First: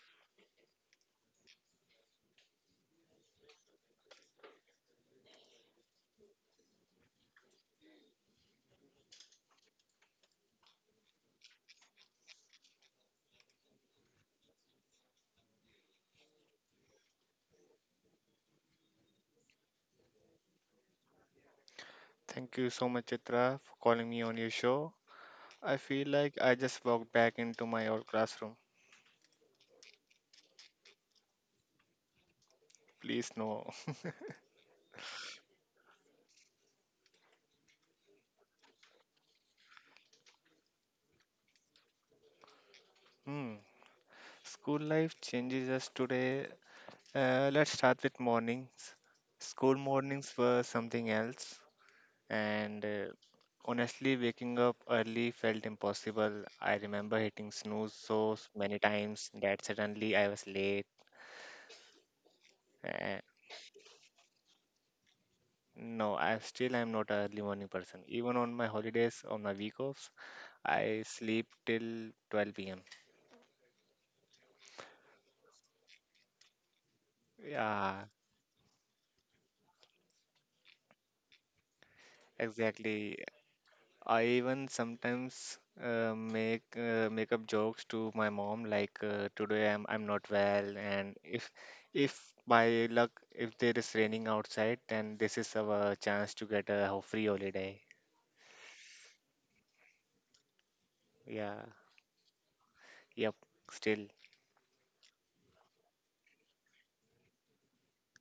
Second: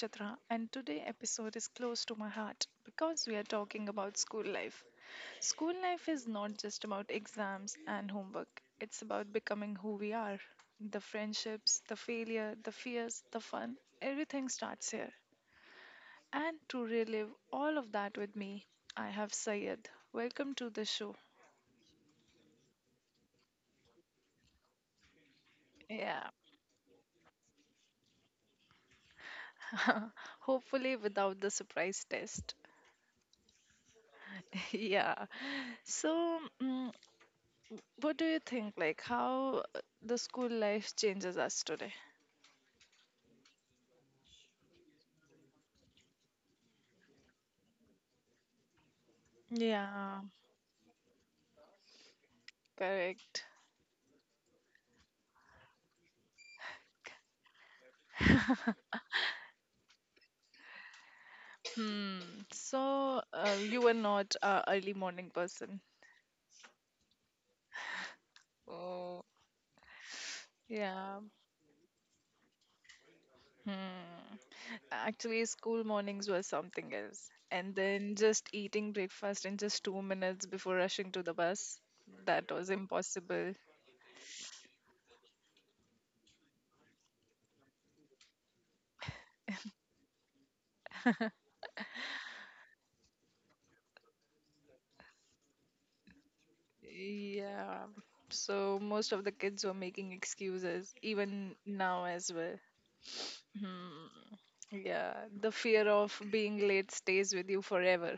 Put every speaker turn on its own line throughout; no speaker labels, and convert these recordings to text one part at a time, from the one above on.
Chitra, and today episode is close to my heart because we are talking about school life. School life is not just about exams and homework; it's about becoming who we are. The friendships, the failure, the fears, the fun, everything starts here. And to relive all of that with me, I have Sayed. Welcome to the show.
Thank you so much, Chitra, for calling me on your show. I feel
Yeah,
like I just walked back into my old classroom.
hopefully without the surprise test.
Please, no.
Yeah. So, what do you think? Like, how the school life changes us today?
Hmm. School life changes us today. Let's start with mornings. School
Yeah,
mornings were something else, and uh,
correct.
honestly, waking up early felt impossible. I remember hitting snooze so many times that suddenly I was late.
Hmm.
Uh,
So, you were not a early morning person.
no, I still am not an early morning person. Even on my holidays,
Oh,
on my week offs, I
yeah.
sleep till 12 p.m.
Hmm. Actually, school mornings were something else. And
Yeah,
then just eating breakfast in just 2 minutes before rushing to the bus, that was
exactly.
impossible.
I even sometimes make up jokes to my mom like today I'm not well and if by luck if there is raining outside, then this is our chance to get a free holiday.
Yeah. So most of the kids were making excuses, even
Yeah.
now as well.
Yep. Still.
Hmm, yeah, the fear of being late stays with you forever.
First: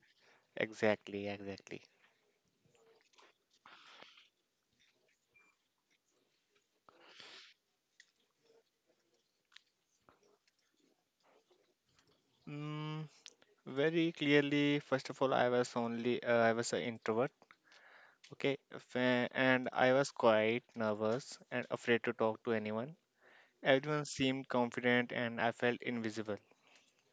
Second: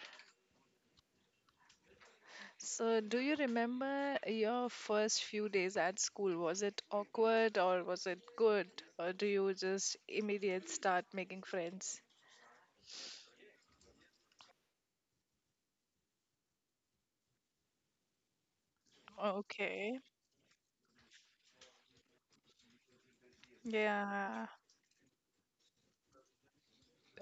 Exactly. Exactly.
So, do you remember your first few days at school? Was it awkward or was it good? Or do you just immediate start making friends?
Mm, very clearly, first of all, I was an introvert. Okay, and
Okay.
I was quite nervous and afraid to talk to anyone. Everyone
Yeah.
seemed confident and I felt invisible.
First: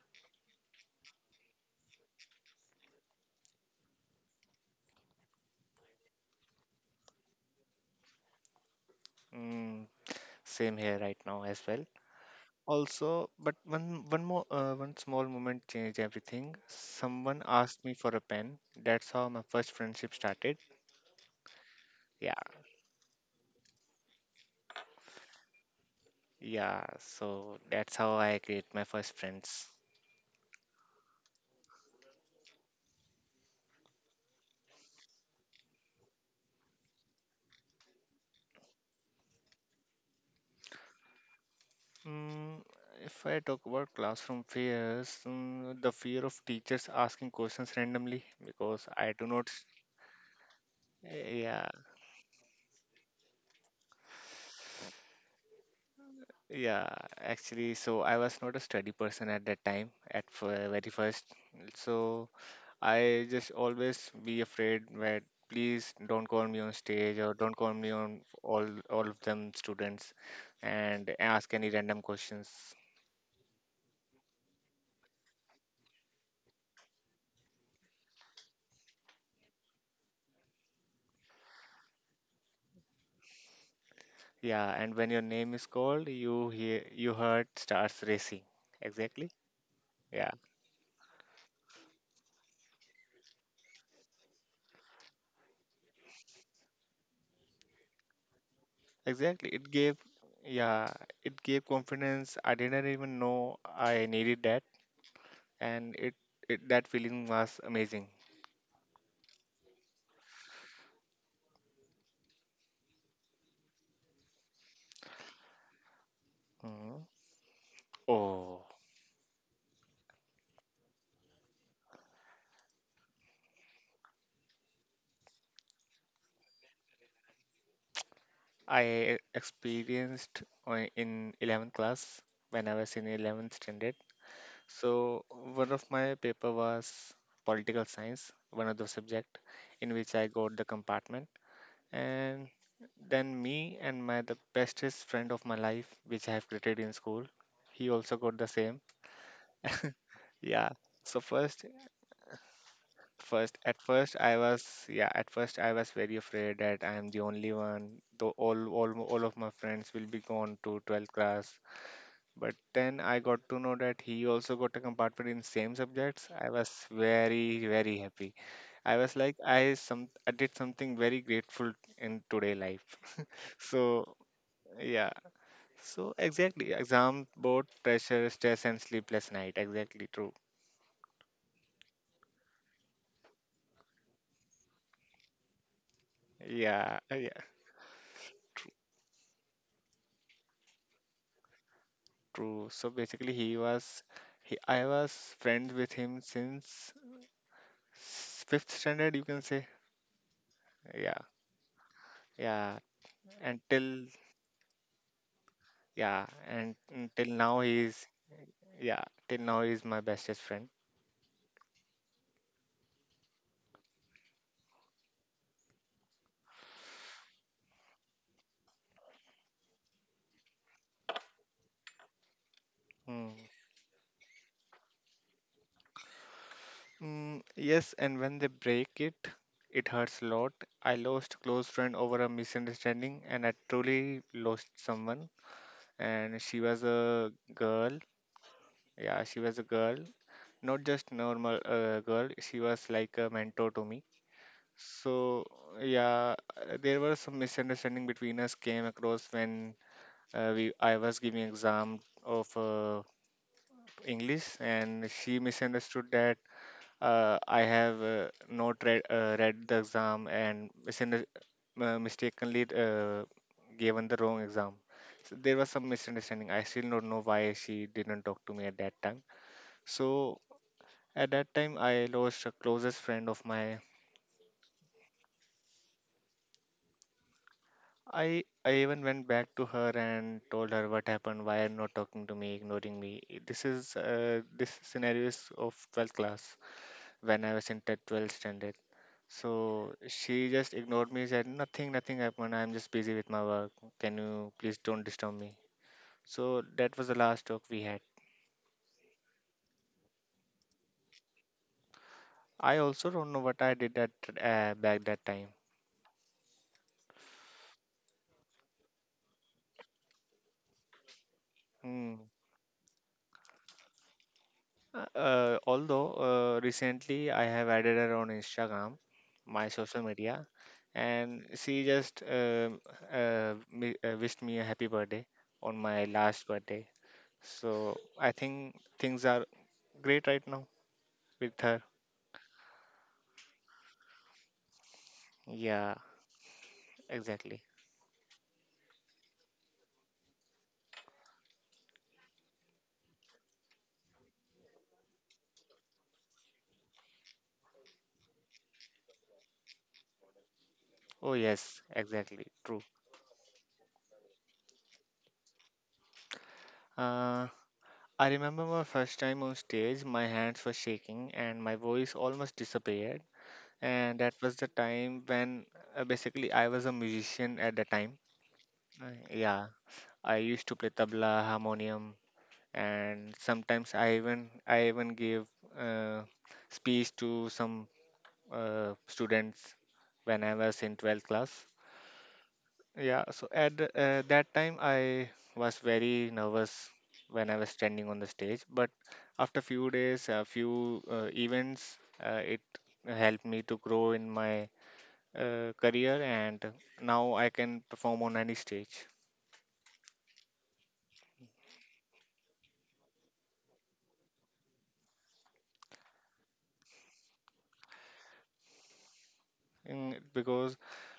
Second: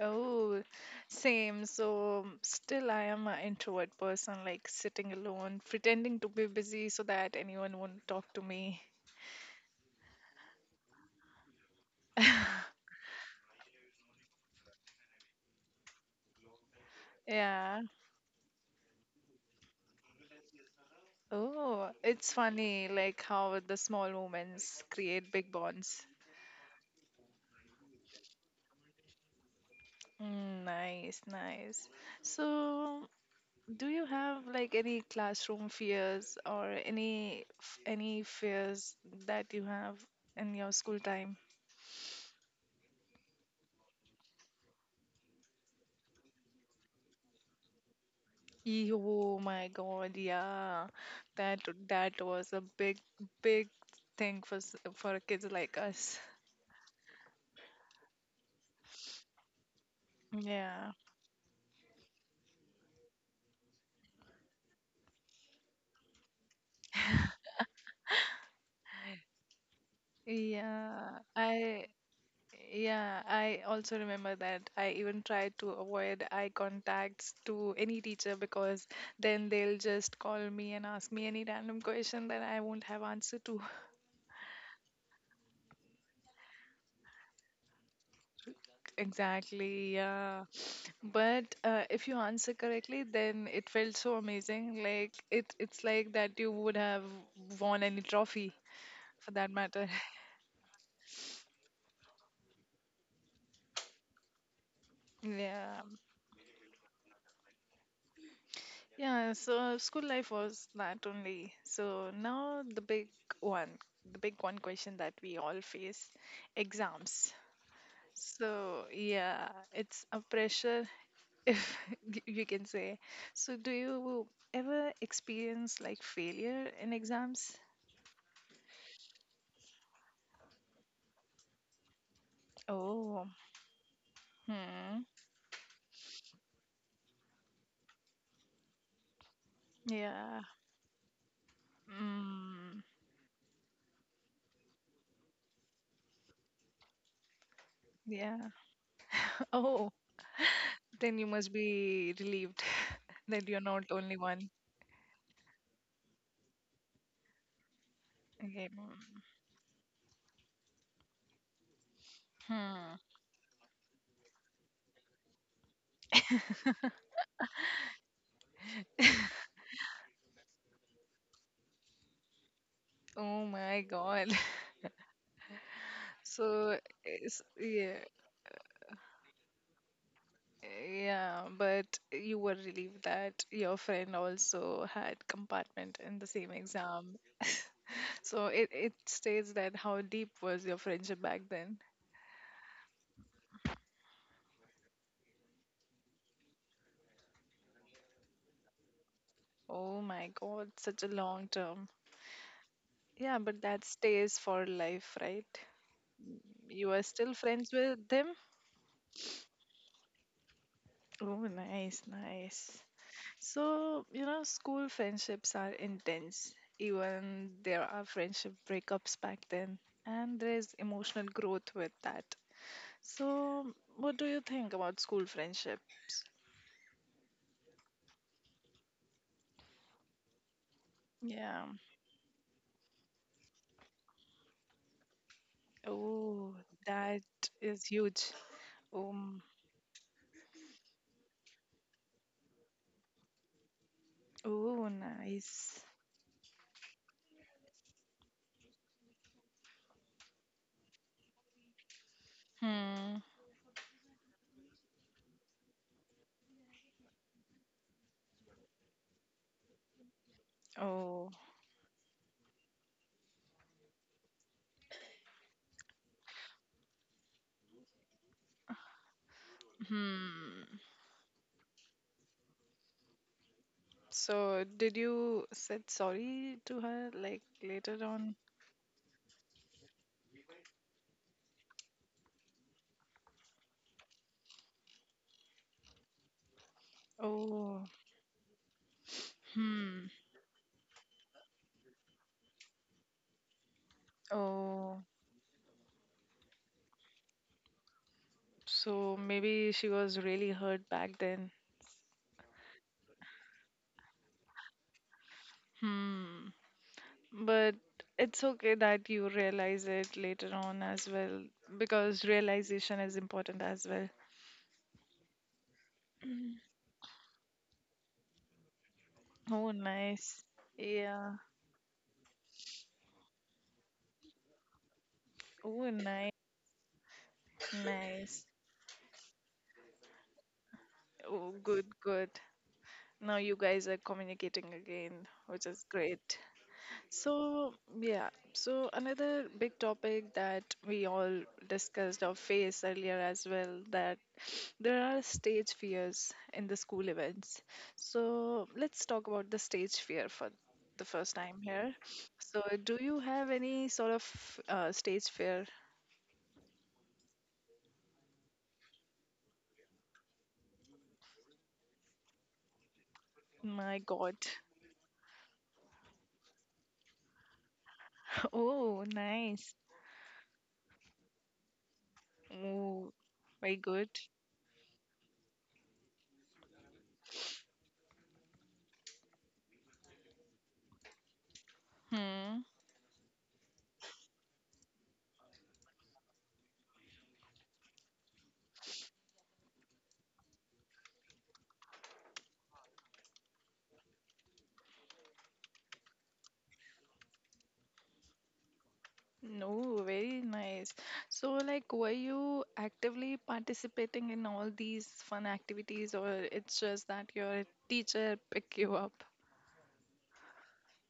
Oh, same. So still I am an introvert person, like sitting alone, pretending to be busy so that anyone won't talk to me.
Mm, same here right now as well. Also, but one small moment changed everything. Someone
Yeah.
asked me for a pen. That's how my first friendship started.
Oh, it's
Yeah,
funny, like how the small moments create big bonds.
yeah. So that's how I create my first friends.
Mm, nice, nice. So, do you have like any classroom fears or any fears that you have in your school time?
Mm, if I talk about classroom fears, the fear of teachers asking questions randomly because I do
Oh
not.
my God, yeah, that
Yeah,
that was a big thing for kids like us.
yeah. Actually, so I was not a study person at that time, very
Yeah,
first. So I just always be afraid that please don't call me on stage or don't call me on all of them students and
yeah.
ask any
I
random questions.
Yeah, I also remember that. I even tried to avoid eye contacts to any teacher because then they'll just call me and ask me any random question that I won't have answer to.
Yeah, and when your name is called, you heard starts racing. Exactly.
Exactly,
Yeah,
yeah. But if you answer correctly, then it felt so amazing. Like it's like that you would have won any trophy for
exactly.
that
It
matter.
gave yeah, it gave confidence. I didn't even know I needed that,
Yeah.
and it, that feeling was amazing.
Yeah, so school life was that only. So now one, the big one question that we all face,
Mhm.
exams.
Oh,
So yeah, it's a pressure if you can say. So do you ever experience like failure in exams?
I experienced in 11th class when I was in
Oh,
11th standard.
hmm.
So one of my paper was political science, one of the subject in which I
Yeah.
got the compartment, and
Mm,
then me and my the bestest friend of my life, which I have created in school, he also got the
yeah.
same.
Oh,
Yeah. So
then you must
first
be relieved that
first
you're
at
not
first
only
I
one.
was yeah at first, I was very afraid that I am the only one, though all
Okay.
all all of my friends will be gone to 12th class. But then
Hmm.
I got to know that he also got a compartment in same subjects. I was very very happy. I was like, I some I did something very grateful in today life.
Oh
So
my God.
yeah. So exactly,
So,
exam board
yeah,
pressure, stress, and sleepless night. Exactly true.
yeah, but you were relieved that your friend also had compartment in the same
Yeah,
exam.
yeah,
So it states that how deep was your friendship back then.
true. So basically, I was friends with him since fifth standard, you can say.
Oh my God, such a
Yeah,
long term.
yeah.
Yeah, but that
Until
stays for life, right?
yeah, and
You are
until
still
now
friends
he's
with them?
yeah, till now he's my bestest friend.
Oh, nice, nice. So, school friendships are intense. Even there are friendship breakups back then, and there's emotional growth with that.
Mm.
So, what do you think about school friendships?
Mm, yes, and when they break it, it hurts a lot. I lost
Yeah.
close friend over a misunderstanding, and I truly lost someone, and she
Oh,
was
that
a
is
girl.
huge.
Yeah, she
Um,
was a girl, not just normal girl. She was like a mentor to me.
oh,
So
nice.
yeah, there was some misunderstanding between us came across when we I was giving exam of
Hmm.
English, and she misunderstood that I have not read, read the exam and
Oh.
mistakenly given the wrong exam. So there was some misunderstanding. I still don't know why she didn't talk to me at that time. So
Hmm.
at that time, I lost a closest friend of my.
So, did you said sorry to her like later
I
on?
I even went back to her and told her what happened, why are you not talking to me, ignoring me. This is this scenario is of 12th class when I was in
Oh.
12th standard. So
Hmm.
she just ignored me, said, "Nothing, nothing happened. I'm just busy with my work. Can you please don't
Oh.
disturb me?" So that was the last talk we had.
So maybe she was really hurt back then.
I also don't know what I did at, back that time.
Hmm. But it's okay that you realize it later on as well
Hmm.
because realization is important as well.
Although recently I have added her on Instagram, my
Oh,
social media,
nice. Yeah.
and she just wished me a happy birthday on my
Oh, nice.
last birthday. So I
Nice.
think things are great right now with
Oh,
her.
good, good. Now you guys are communicating again, which is
Yeah.
great.
Exactly.
So, yeah, so another big topic that we all discussed or faced earlier as well that there are stage fears in the school events. So, let's talk about the stage fear for the
Oh,
first time
yes,
here.
exactly.
So,
True.
do you have any sort of stage fear?
Uh, I remember my first time on stage, my hands were shaking and my voice almost disappeared.
My
And that
God.
was the time when basically I was a musician at the time.
Oh,
Yeah,
nice.
I used to play tabla, harmonium,
Oh,
and
very
sometimes
good.
I even gave uh, speech to some students when I was in 12th class.
Hmm.
Yeah, so at that time I was very nervous when I was standing on the stage, but after few days, a few events, it helped me to grow in my career, and now I can perform on any stage.
No, very nice. So, like, were you actively participating in all these fun activities, or it's just that your teacher pick you up?
Mm, because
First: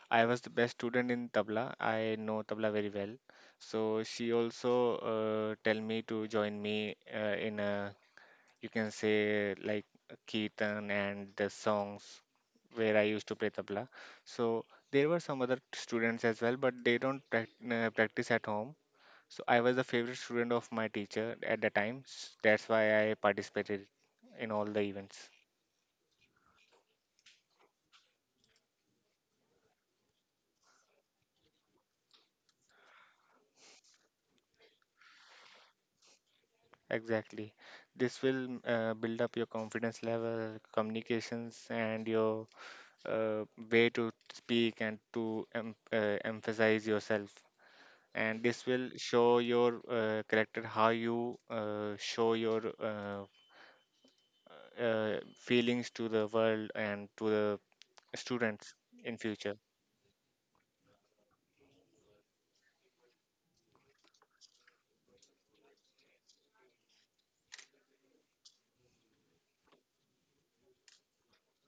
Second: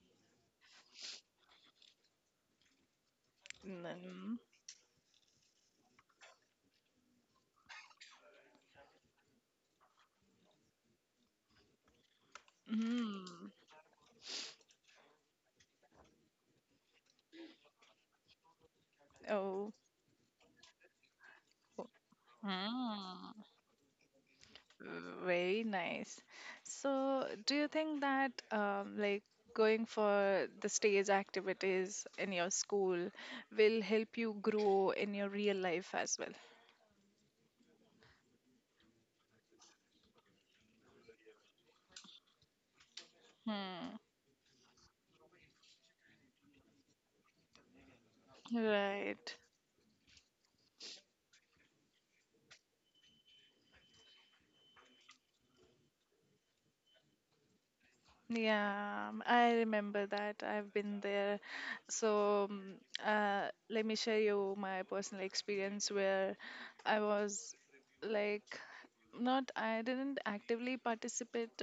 I was the best student in tabla, I know tabla very well. So she
And
also tell me to join me in a, you can say, like Keetan and the songs where I used to play
mm,
tabla. So there were some other students as well, but they don't prac- practice at home. So I
oh,
was the favorite student of my teacher at the
oh,
time. That's why I
mm,
participated in all the events.
very nice. So, do you think that, like, going for the stage activities in your school will help you grow in your real life as well?
Exactly. This will build up your confidence level, communications, and your uh, way
Hmm,
to speak and to emphasize yourself, and this will
right.
show your character, how you show your feelings to the world and to the students
Yeah,
in future.
I remember that. I've been there. So, let me share you my personal experience where I was like not I didn't actively participate,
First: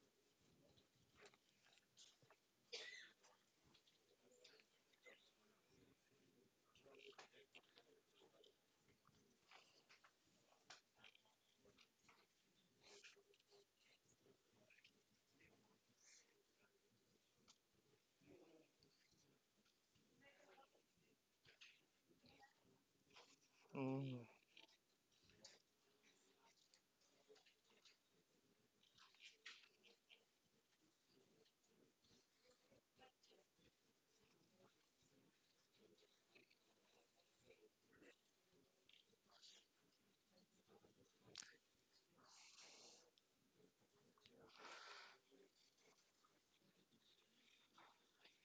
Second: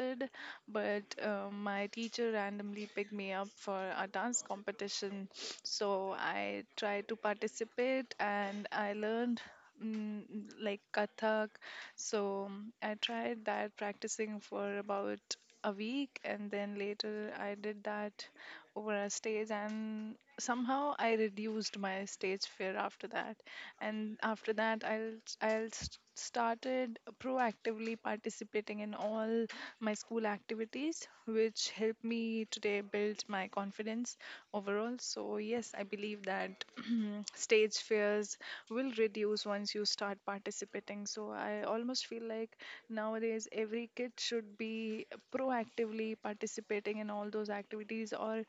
but my teacher randomly picked me up for a dance competition. So I tried to participate and I learned mm, like Kathak. So I tried that practicing for about a week and then later I did that over a stage and somehow I reduced my stage fear after that, and
mm,
after that started proactively participating in all my school activities, which helped me today build my confidence overall. So yes, I believe that stage fears will reduce once you start participating. So I almost feel like nowadays every kid should be proactively participating in all those activities or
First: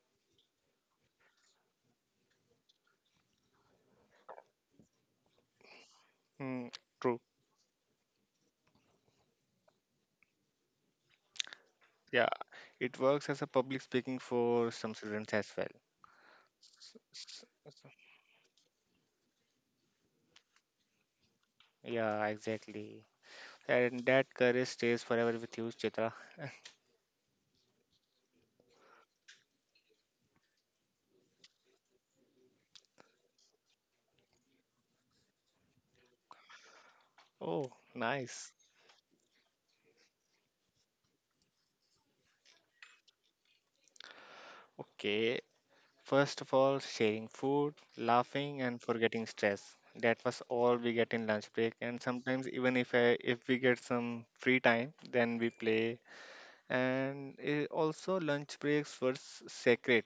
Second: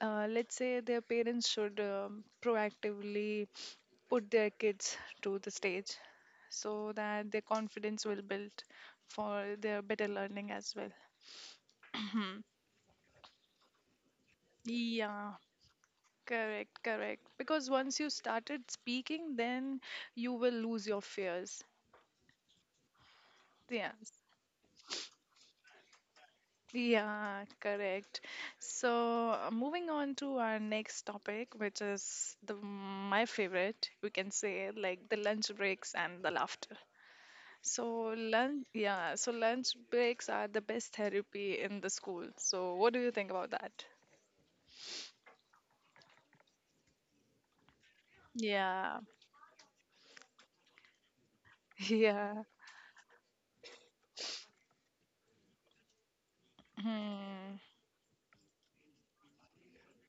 let's say their parents should proactively put their kids to the stage
mm,
so
True.
that their confidence will build for their better learning as well.
Yeah,
Mhm.
it works as a public speaking for some students
Yeah,
as well.
correct,
S-
correct.
s-
Because
s-
once you started speaking, then you will lose your fears.
yeah, exactly, and
Yes.
that courage stays forever with you, Chitra.
Yeah, correct. So, moving on to our next topic, which is the my favorite, we can say, like the lunch breaks and the laughter.
Oh,
So
nice.
lunch, yeah, so lunch breaks are the best therapy in the school. So what do you think about that?
Okay. First of all, sharing food, laughing, and
Yeah,
forgetting stress. That was all we get in lunch break, and
yeah,
sometimes even if we get some free time, then we play. And
hmm.
eh, also, lunch breaks were sacred.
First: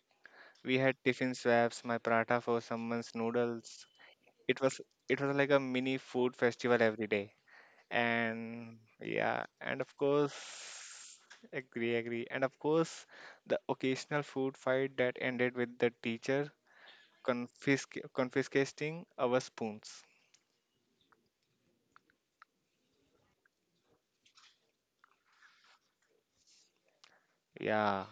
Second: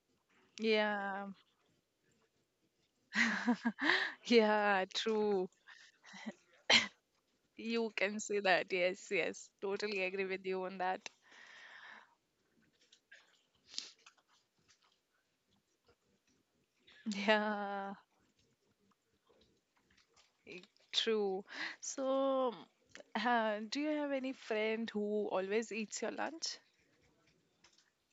We had
Yeah,
tiffin swaps, my paratha for someone's noodles. It was
yeah,
it was
true.
like a mini food festival every day.
You can say that.
And
Yes,
yeah,
yes,
and of
totally agree
course,
with you on that.
agree, agree, and of course, the occasional food fight that ended with the teacher
Yeah,
confiscating our spoons.
i- true. So, do you have any friend who always eats your lunch?
Yeah,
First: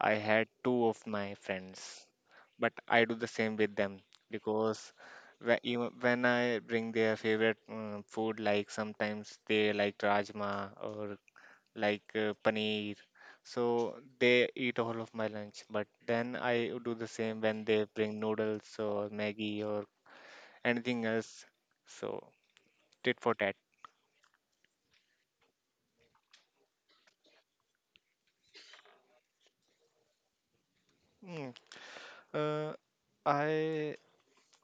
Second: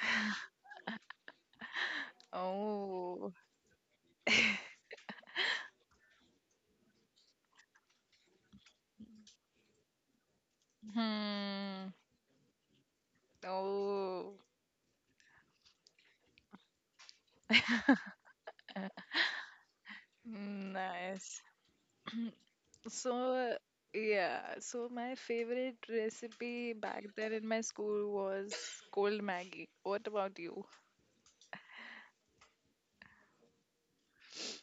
I had two of my friends, but I do the
Oh,
same with them because even when I bring their favorite food, like sometimes they like rajma or
hmm.
like paneer, so they
Oh,
eat all of my lunch. But then I do the same when they bring noodles or Maggie or anything
nice.
else. So tit for tat.
So, yeah, so my favorite recipe back then in my school was cold Maggie. What about you?
Mm. Uh, I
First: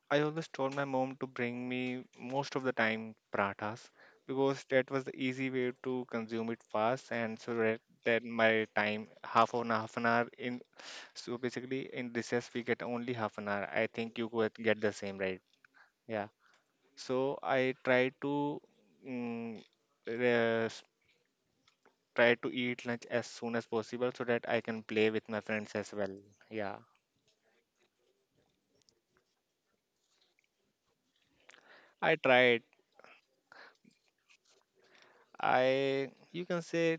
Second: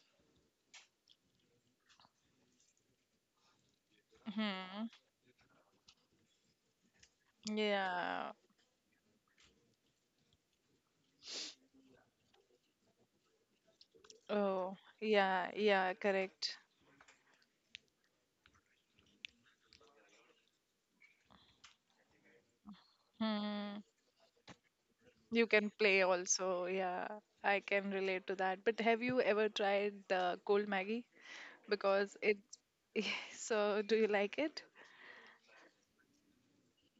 I always told my mom to bring me most of the time parathas because
Hmm.
that was the easy way to consume it fast and so that
Yeah.
my time half an hour in, so basically in recess we get only half an hour. I think you could
Oh,
get the same right.
yeah, yeah,
Yeah.
correct.
So I try to mm, uh, try to eat lunch as soon as
Hmm.
possible so that I can play with my
You can
friends as
play
well.
also.
Yeah.
Yeah, I can relate to that. But have you ever tried the cold Maggie?
I
Because it's
tried.
so do you like it?
I, you can say,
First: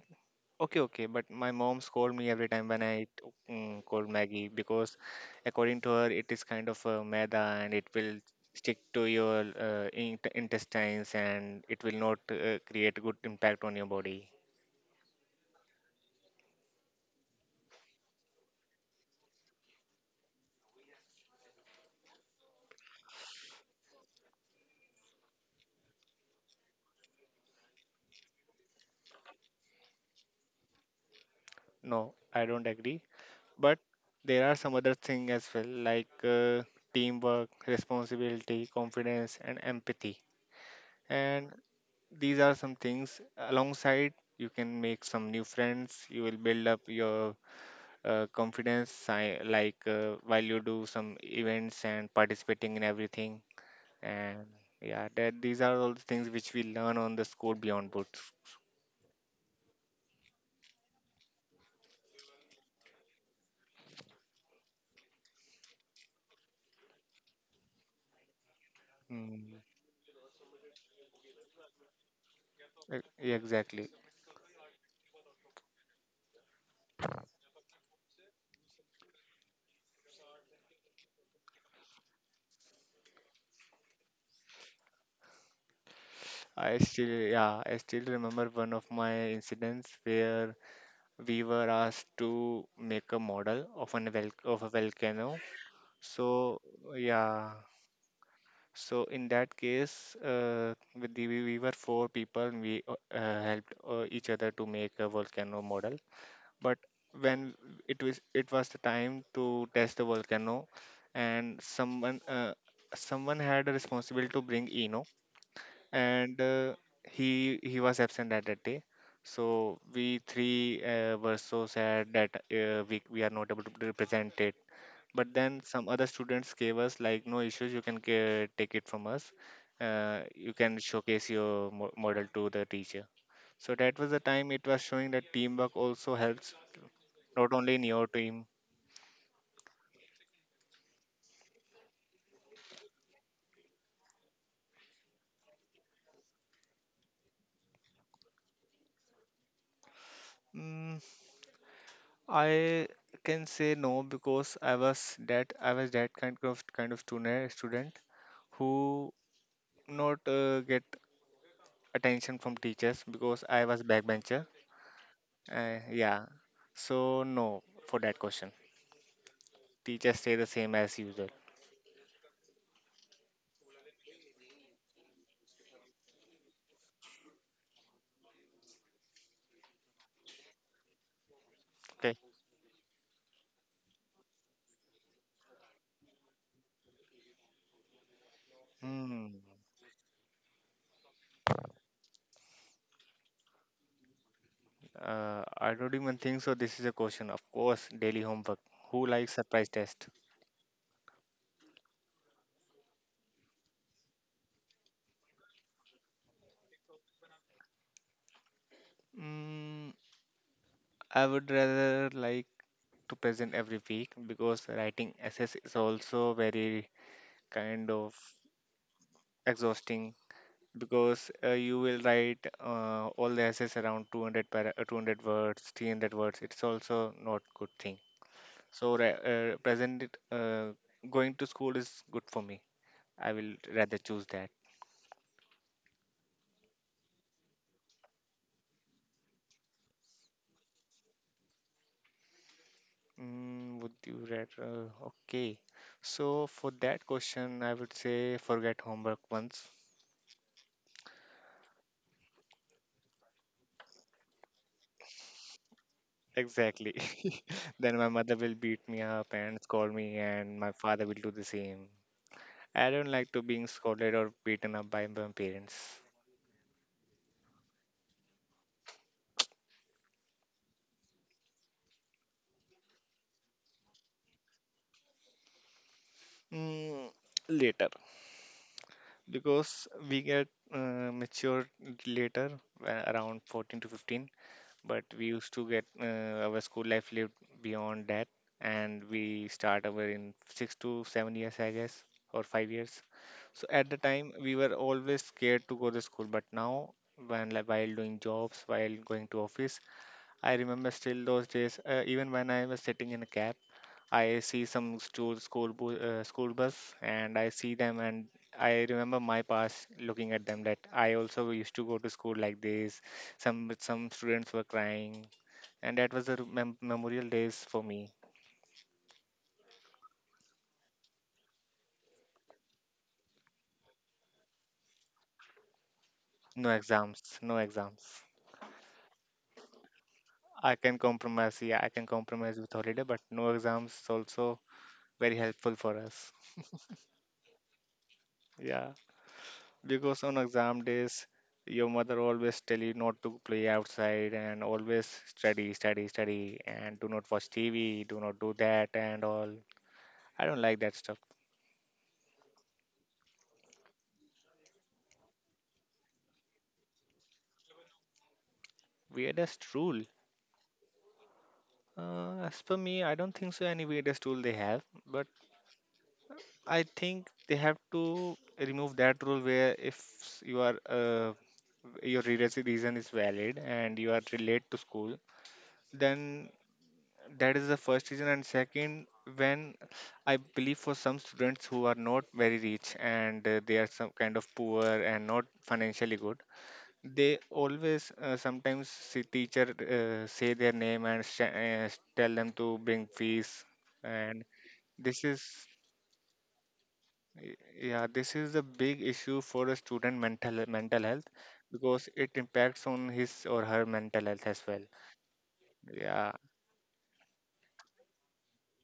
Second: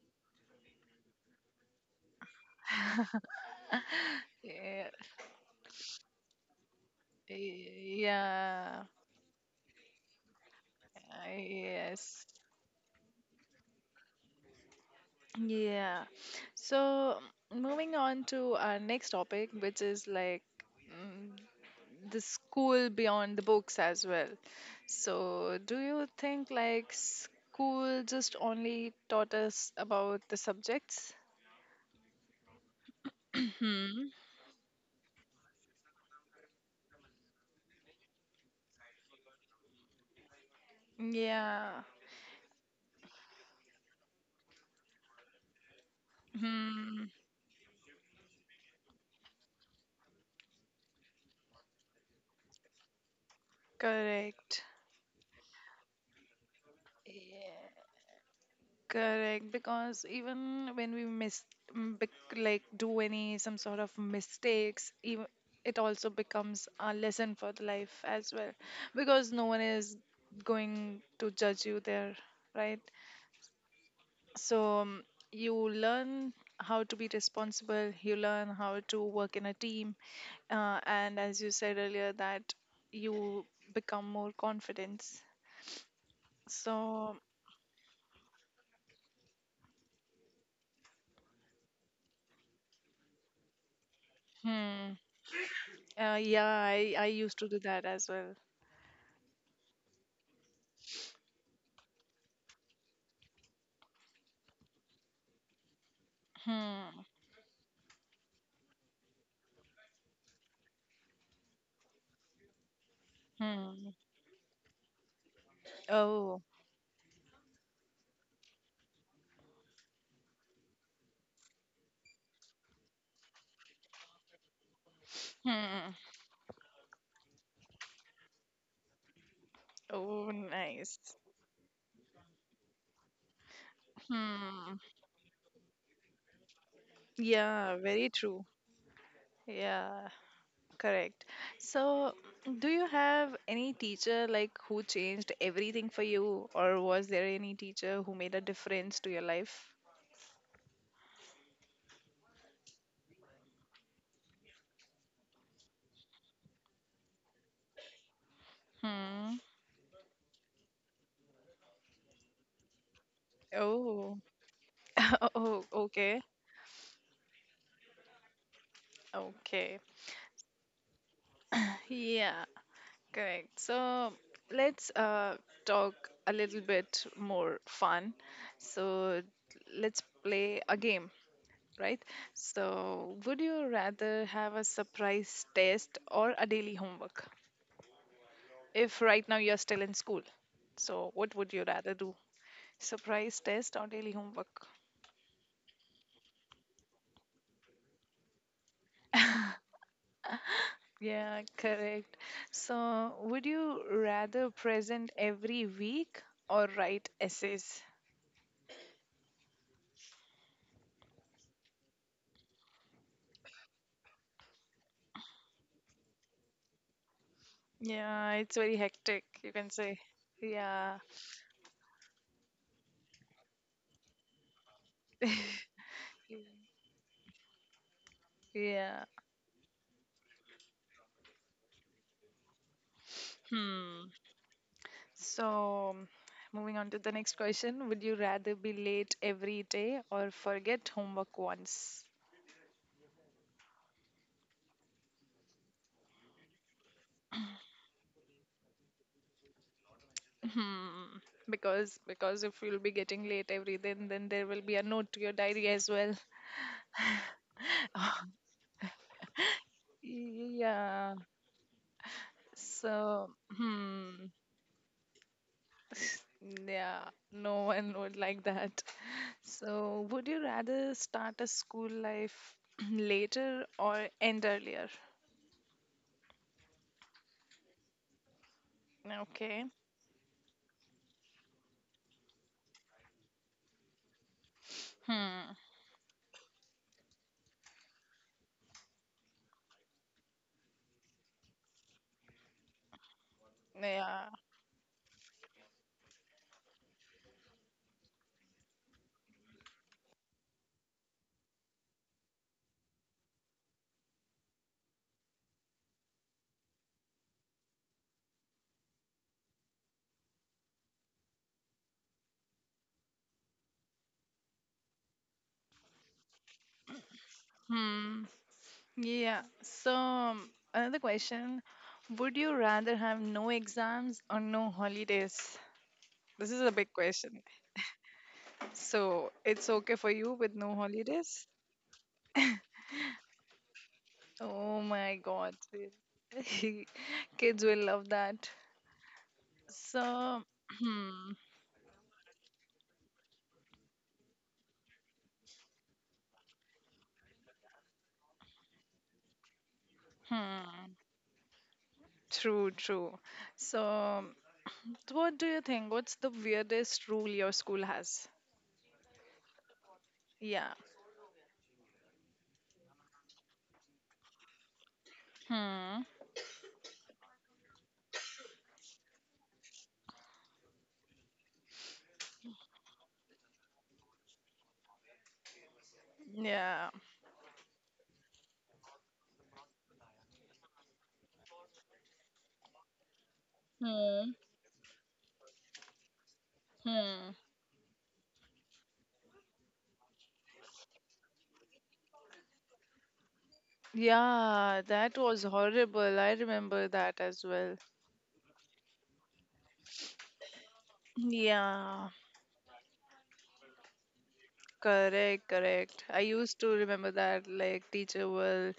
okay, okay, but my mom scold me every time when I t- mm, cold Maggie
Yeah.
because, according to her, it is kind of a maida and it will stick
Yeah.
to your intestines
Yeah,
and it will not
yes.
create good impact on your body.
Yeah. So moving on to our next topic, which is like mm, the school beyond the books as well. So do you think like school just only taught us about the subjects?
No, I don't agree. But
Hmm.
there are some other things as well, like teamwork, responsibility, confidence, and empathy. And
Yeah.
these are some things. Alongside, you can make some new friends. You will build up
Hmm.
your confidence, like while you do some events and participating in everything, and
Correct.
yeah, that these are all the things which we learn on the school
Yeah.
beyond books.
Correct, because even when we miss, like do any some sort of mistakes, even it also becomes a lesson for the life as well, because no
mm,
one is going to judge you there, right?
yeah, exactly.
So you learn how to be responsible. You learn how to work in a team, and as you said earlier, that you become more confident.
i still
So,
yeah i still remember one of my incidents where we were asked to make a model of of a
hmm,
volcano. So
yeah, I used
yeah,
to do that as well.
so in that case, we were four people. And We helped each other to make a volcano model. But
Hmm.
when it was the time to test the volcano, and someone had a
Hmm.
responsibility to bring Eno, and
Oh.
he was absent at that day. So we three were so sad that we are not able to represent it, but then some
Hmm.
other students gave us, like, no issues, you can take it from us.
Oh,
You can
nice.
showcase your model to the teacher. So that was the time it
Hmm.
was showing that teamwork also helps, not only
Yeah,
in your
very
team.
true. Yeah, correct. So, do you have any teacher like who changed everything for you, or was there any teacher who made a difference to your life?
mm, I can say no, because I was that kind of student who
Hmm.
not get attention from teachers, because I was
Oh.
backbencher.
Oh, okay.
Yeah, so no, for that question,
Okay.
teachers stay the same as usual.
Yeah. Correct. So let's talk a little bit more fun. So let's play a game, right?
Okay.
So, would you rather have a surprise test or a daily homework? If right
Hmm.
now you're still in school, so what would you rather do? Surprise test or daily homework?
I don't even think so. This is a question. Of course, daily homework. Who likes surprise test?
Yeah, correct. So, would you rather present every week or write essays?
Mm, I would rather like to present every week, because writing essays is also very kind of
Yeah, it's very hectic, you can say.
exhausting,
Yeah.
because you will write all the essays around 200 words, 300 words. It's also not good thing. So
Yeah.
present it. Going to school is good for me. I will rather
Hmm.
choose that.
So, moving on to the next question, would you rather be late every day or forget homework once?
Would you rather? Okay. So for that question, I would say, forget homework once.
Hmm. Because if you'll be getting late every day, then there will be a note to your diary as well.
Exactly. Then my mother will beat me up and scold me, and my father will
Yeah.
do the same. I don't
So,
like to being scolded
hmm.
or beaten up by my parents.
Yeah, no one would like that. So, would you rather start a school life later or end earlier?
Mm, Later,
Okay.
because we get mature later, around 14 to 15. But we used
Hmm.
to get our school life lived beyond that, and we start our in 6 to 7 years, I guess, or 5 years. So at the
Yeah.
time we were always scared to go to school, but now, when, like, while doing jobs, while going to office, I remember still those days, even when I was sitting in a cab, I see some school bus, and I see them, and I remember my past, looking at them, that I also used to go to school like this. Some students were crying, and that was the memorial days for me.
Hmm. Yeah. So, another question. Would you rather have no exams or no holidays? This is
No
a big
exams,
question.
no exams.
So, it's okay for you with
I
no
can
holidays?
compromise. Yeah, I can compromise with holiday, but no exams is also
Oh my
very
God.
helpful for us.
Kids will love that.
Yeah, because on
So,
exam days,
hmm,
your mother always tell you not to play outside and always study, study, study, and do not watch TV, do not do that and all. I don't like
hmm,
that stuff.
true, true. So, what do you think? What's the weirdest rule your school has?
Weirdest rule.
Yeah.
As per me, I don't think so. Any weirdest rule they have, but
Hmm.
I think they have to remove that rule where if s- you are, your reason is valid and you are late to school, then
Yeah.
that is the first reason. And second, when I believe for some students who are not very rich and, they are some kind
Hmm.
of poor and not financially good,
Hmm.
they always sometimes see teacher say their name and tell them to bring fees, and
Yeah, that
this is
was horrible. I remember that as
Y-
well.
Yeah, this is a big issue for a student mental health, because
Yeah.
it impacts on his or her mental health as well.
Correct, correct. I
Yeah,
used to remember that like teacher will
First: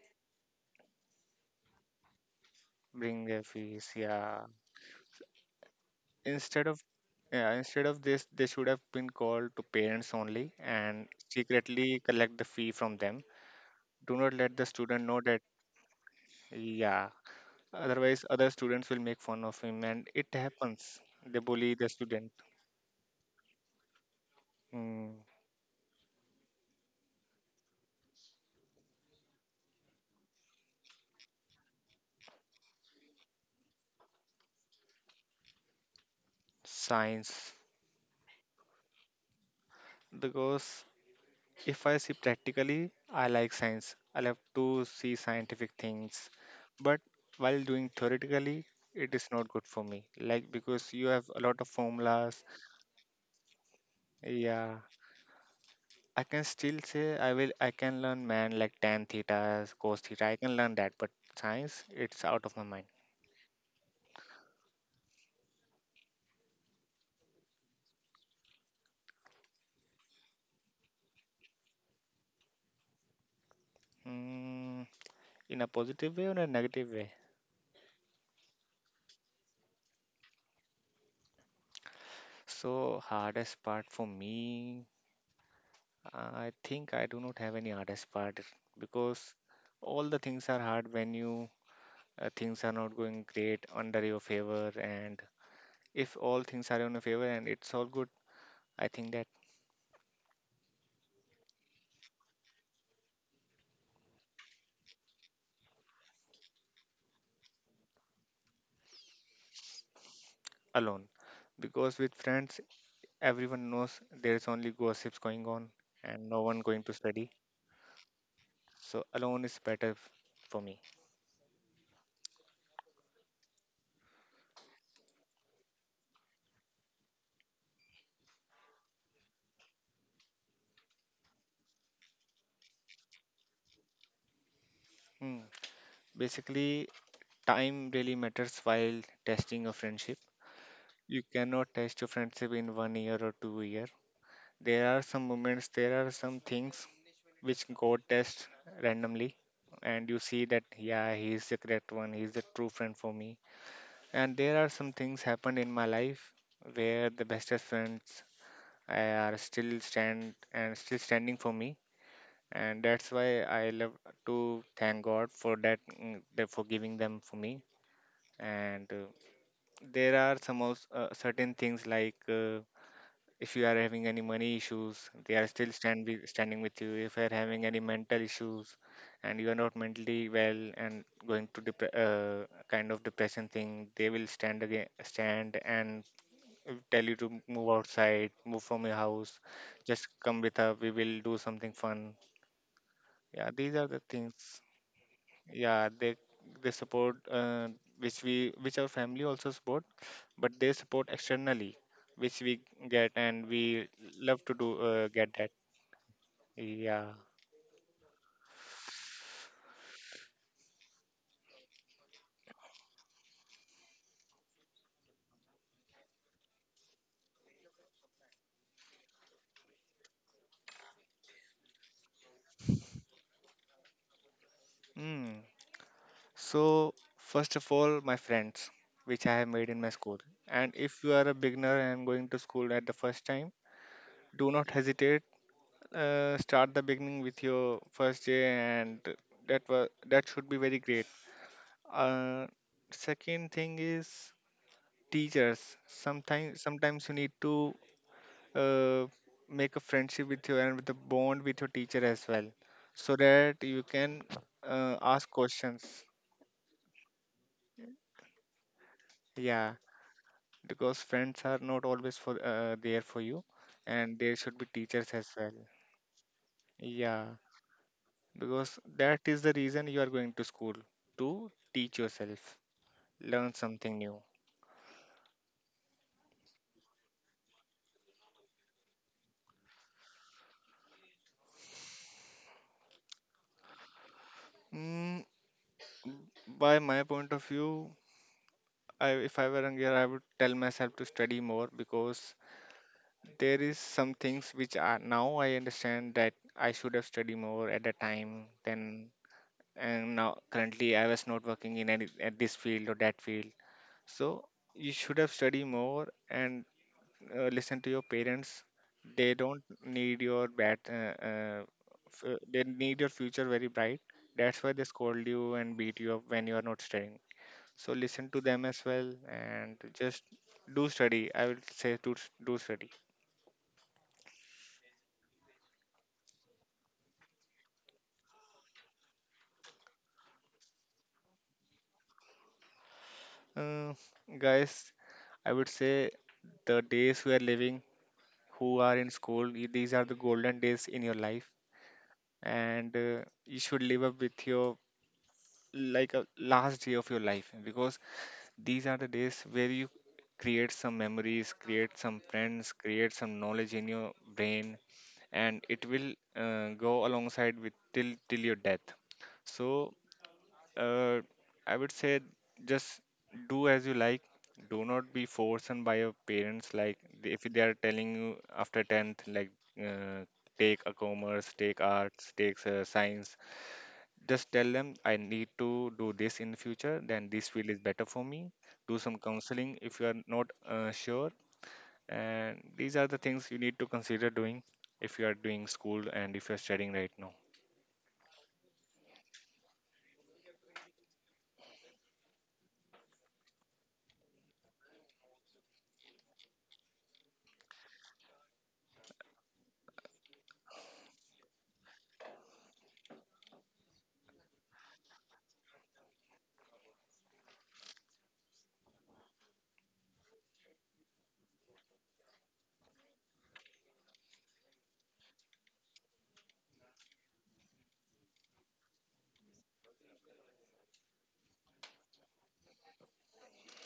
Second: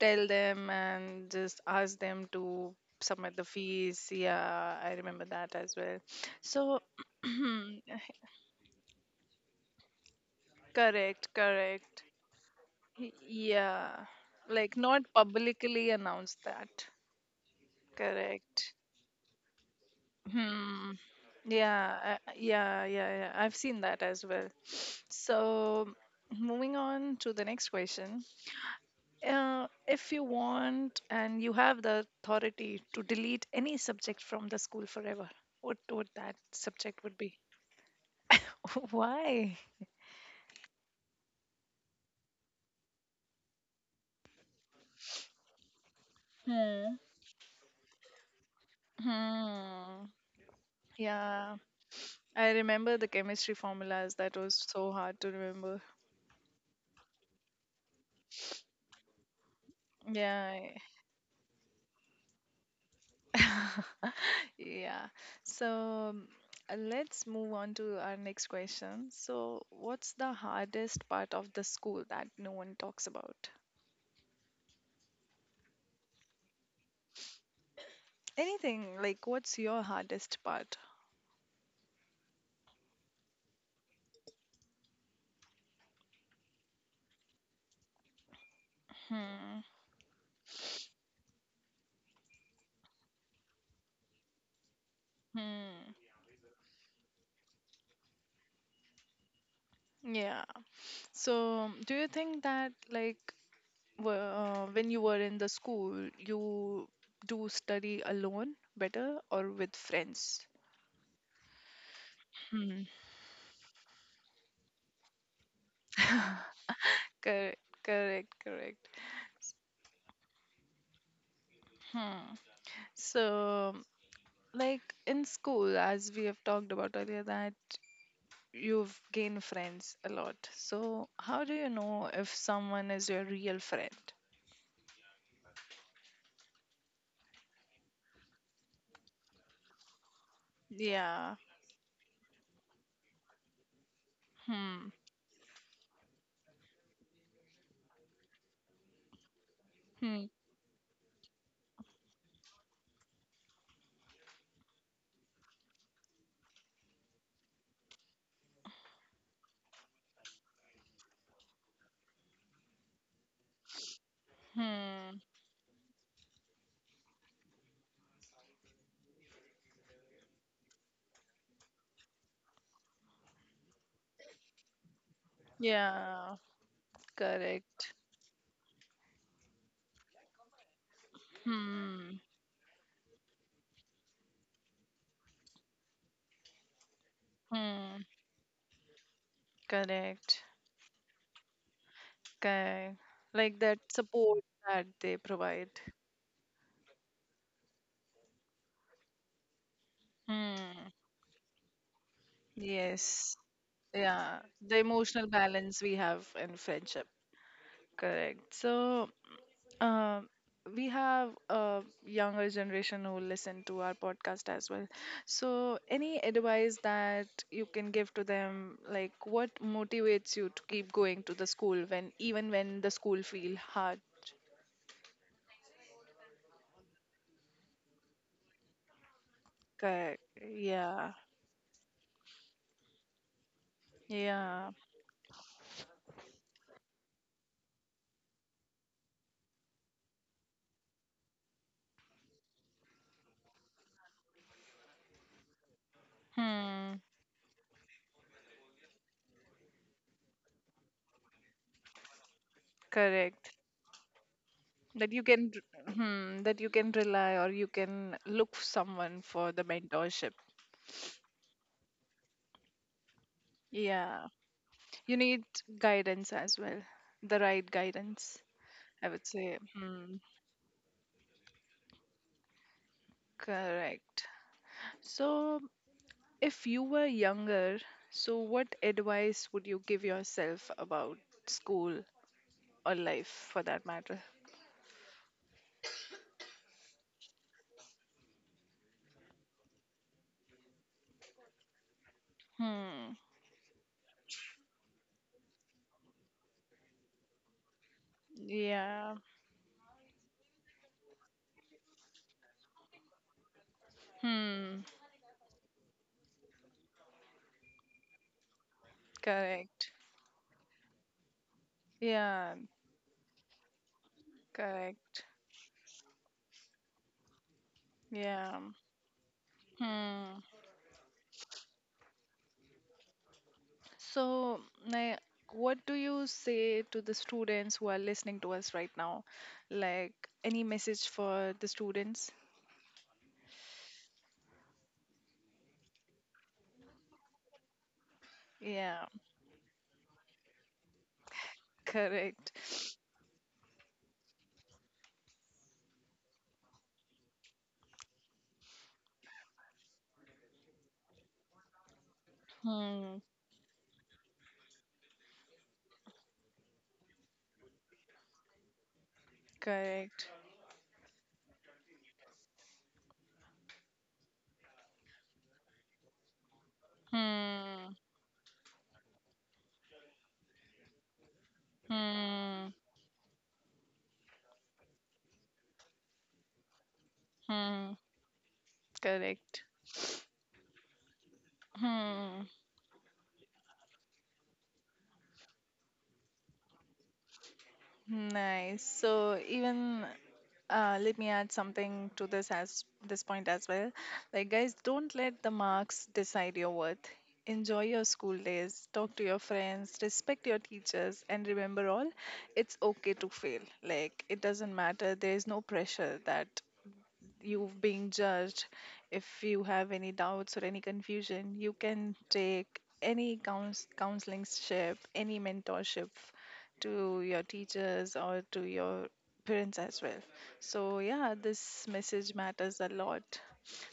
tell them and just ask them to
bring
submit
their
the
fees.
fees.
Yeah,
Yeah, I remember that as well.
instead of
So
yeah, instead of this, they should have been called to parents only and
correct,
secretly
correct.
collect the fee from them. Do
Yeah.
not let the
Like
student
not
know that.
publicly announce that.
Yeah, otherwise other
Correct.
students will make fun of him, and it
Hmm.
happens. They bully the
Yeah,
student.
yeah, yeah, yeah. I've seen that as well.
Mm,
So moving on to the next question. If you want and you have the authority to delete any subject from the school forever, what would that subject would be?
Science.
Why?
Because if I see practically, I like science. I love to see scientific things.
Hmm.
But while doing theoretically, it is not good for
Hmm.
me. Like, because you have a
Yeah,
lot of formulas.
I remember the chemistry formulas. That was
Yeah.
so hard to remember.
I can still say I can learn man, like tan theta, cos theta. I can
Yeah.
learn that, but science, it's out of my mind.
I- Yeah. So um, let's move on to our next question. So, what's the hardest part of the school that no one talks about?
Mm, in a positive way or a negative way?
Anything like what's your hardest part?
So, hardest part for me, I think I do not have any hardest part, because
Hmm.
all the things are hard when you, things are not going great under your favor, and
Hmm.
if all things are in your favor and it's all good, I think that.
Yeah. So, do you think that like when you were in the school, you do study alone better or with friends?
Alone. Because with friends,
Hmm.
everyone knows there's only gossips going on, and no one going to study.
Correct. Correct. Correct.
So alone is better for me.
Hmm. So, like in school, as we have talked about earlier, that you've gained friends a lot. So, how do you know if someone is your real friend?
Hmm. Basically, time really matters while testing a friendship. You
Yeah.
cannot test your friendship in 1 year or 2 year.
Hmm.
There are some moments, there are some things which God tests randomly, and you
Hmm.
see that, yeah, he is the correct one, he is the true friend for me. And there are some things happened in my life where the bestest friends are still stand and still standing for me, and that's why I love to thank
Hmm.
God for that, that for giving them for me. And there are some also, certain things, like, if you are having any money issues, they are still
Yeah,
standing with you. If you are having any
correct.
mental issues and you are not mentally well and going to
Hmm.
kind of depression thing, they will stand again, stand, and tell you to move
Hmm.
outside, move from your house, just
Correct.
come with us, we will do something fun.
Correct.
Yeah,
Like that
these are the
support
things.
that they provide.
Yeah, they support, which our family also support, but they
Hmm.
support externally, which we get
Yes.
and we
Yeah.
love to do
The emotional
get that.
balance we have in friendship.
Yeah.
Correct. So, Um, we have a younger generation who listen to our podcast as well. So, any advice that you can give to them, like what motivates you to keep going to the school when even when the school feel hard?
mm. So first of all, my friends which I have made in my
Correct.
school. And if
Yeah.
you are a beginner and going to school at the first time, do
Yeah.
not hesitate, start the beginning with your first day, and that should be very great. uh, Second thing is teachers. sometimes
Hmm.
sometimes you need to, uh, make a friendship with a bond with your teacher as well, so
Correct.
that you can
That you
ask
can, r-
questions.
hmm, that you can rely or you can look for someone for the
Yeah,
mentorship.
because friends are not always for there for you, and
Yeah.
there should be teachers
You
as
need
well.
guidance as well,
Yeah,
the right guidance.
because
I would
that is
say,
the reason you are
hmm,
going to school, to teach yourself, learn something
correct.
new.
So, if you were younger, so what advice would you give yourself about school or life for that matter?
Mm, by my point of view, if I were younger, I would tell myself to study more, because
Hmm,
there is some things which are now I understand that I should have studied more at the time than,
yeah,
and now currently I was not working in any at this field or that field. So
hmm,
you should have studied more and, listen to your parents. They don't
correct.
need your bad. Uh,
Yeah,
they need your future very bright. That's why they
correct.
scold you and beat you up when you are not studying. So listen to
Yeah,
them as well and just
hmm.
do study. I would say do study.
So, like, what do you say to the students who are listening to us right now? Like, any message for the students?
Uh, Guys, I would say, the days we are living, who are
Yeah,
in school, these are the golden days in your life,
correct.
and you should live up with your, like, a last day of your life, because these are the days where you create some memories, create some friends, create
Hmm,
some knowledge in your brain, and it will go alongside with till your death. So,
correct.
Uh, I would say, just do as you like. Do not be forced on by your parents. Like, if they are
Hmm.
telling you after 10th, like, uh, take a commerce, take arts, take,
Hmm.
science. Just tell them, I need to do this in the future. Then this field is
Hmm.
better for me. Do some
Correct.
counseling if you are not sure.
Hmm.
And these are the things you need to consider doing if you are doing school and if you are studying right now.
Nice. So even let me add something to this as this point as well. Like guys, don't let the marks decide your worth. Enjoy your school days, talk to your friends, respect your teachers, and remember all, it's okay to fail. Like, it doesn't matter. There's no pressure that you've been judged, if you have any doubts or any confusion, you can take any counseling ship, any mentorship to your teachers or to your parents as well. So, yeah, this message matters a lot.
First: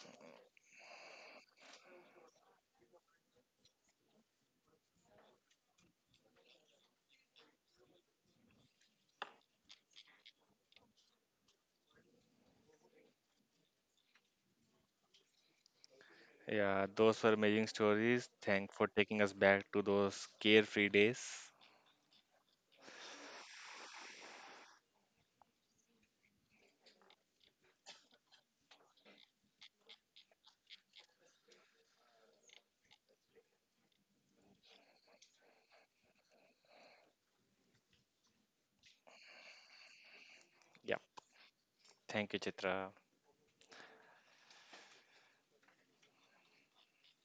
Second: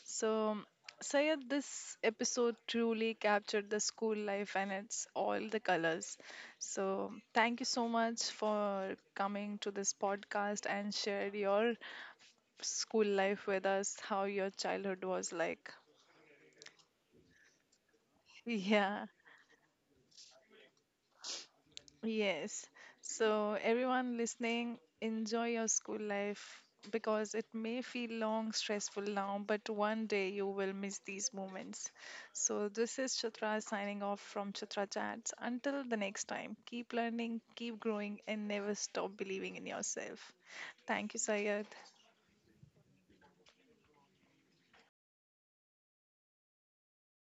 So, Sayed, this episode truly captured the school life and its all the colors. So, thank you so much for coming to this podcast and share your school life with us, how your childhood was like.
Yeah, those were amazing stories. Thank for
Yeah,
taking us back to those carefree days.
yes. So, everyone listening, enjoy your school life because it may feel long, stressful now, but one day you will miss these moments. So, this is Chitra signing off from Chitra Chats. Until the next time, keep learning, keep growing, and never stop believing in yourself.
Yeah,
Thank you, Sayed.
thank you, Chitra.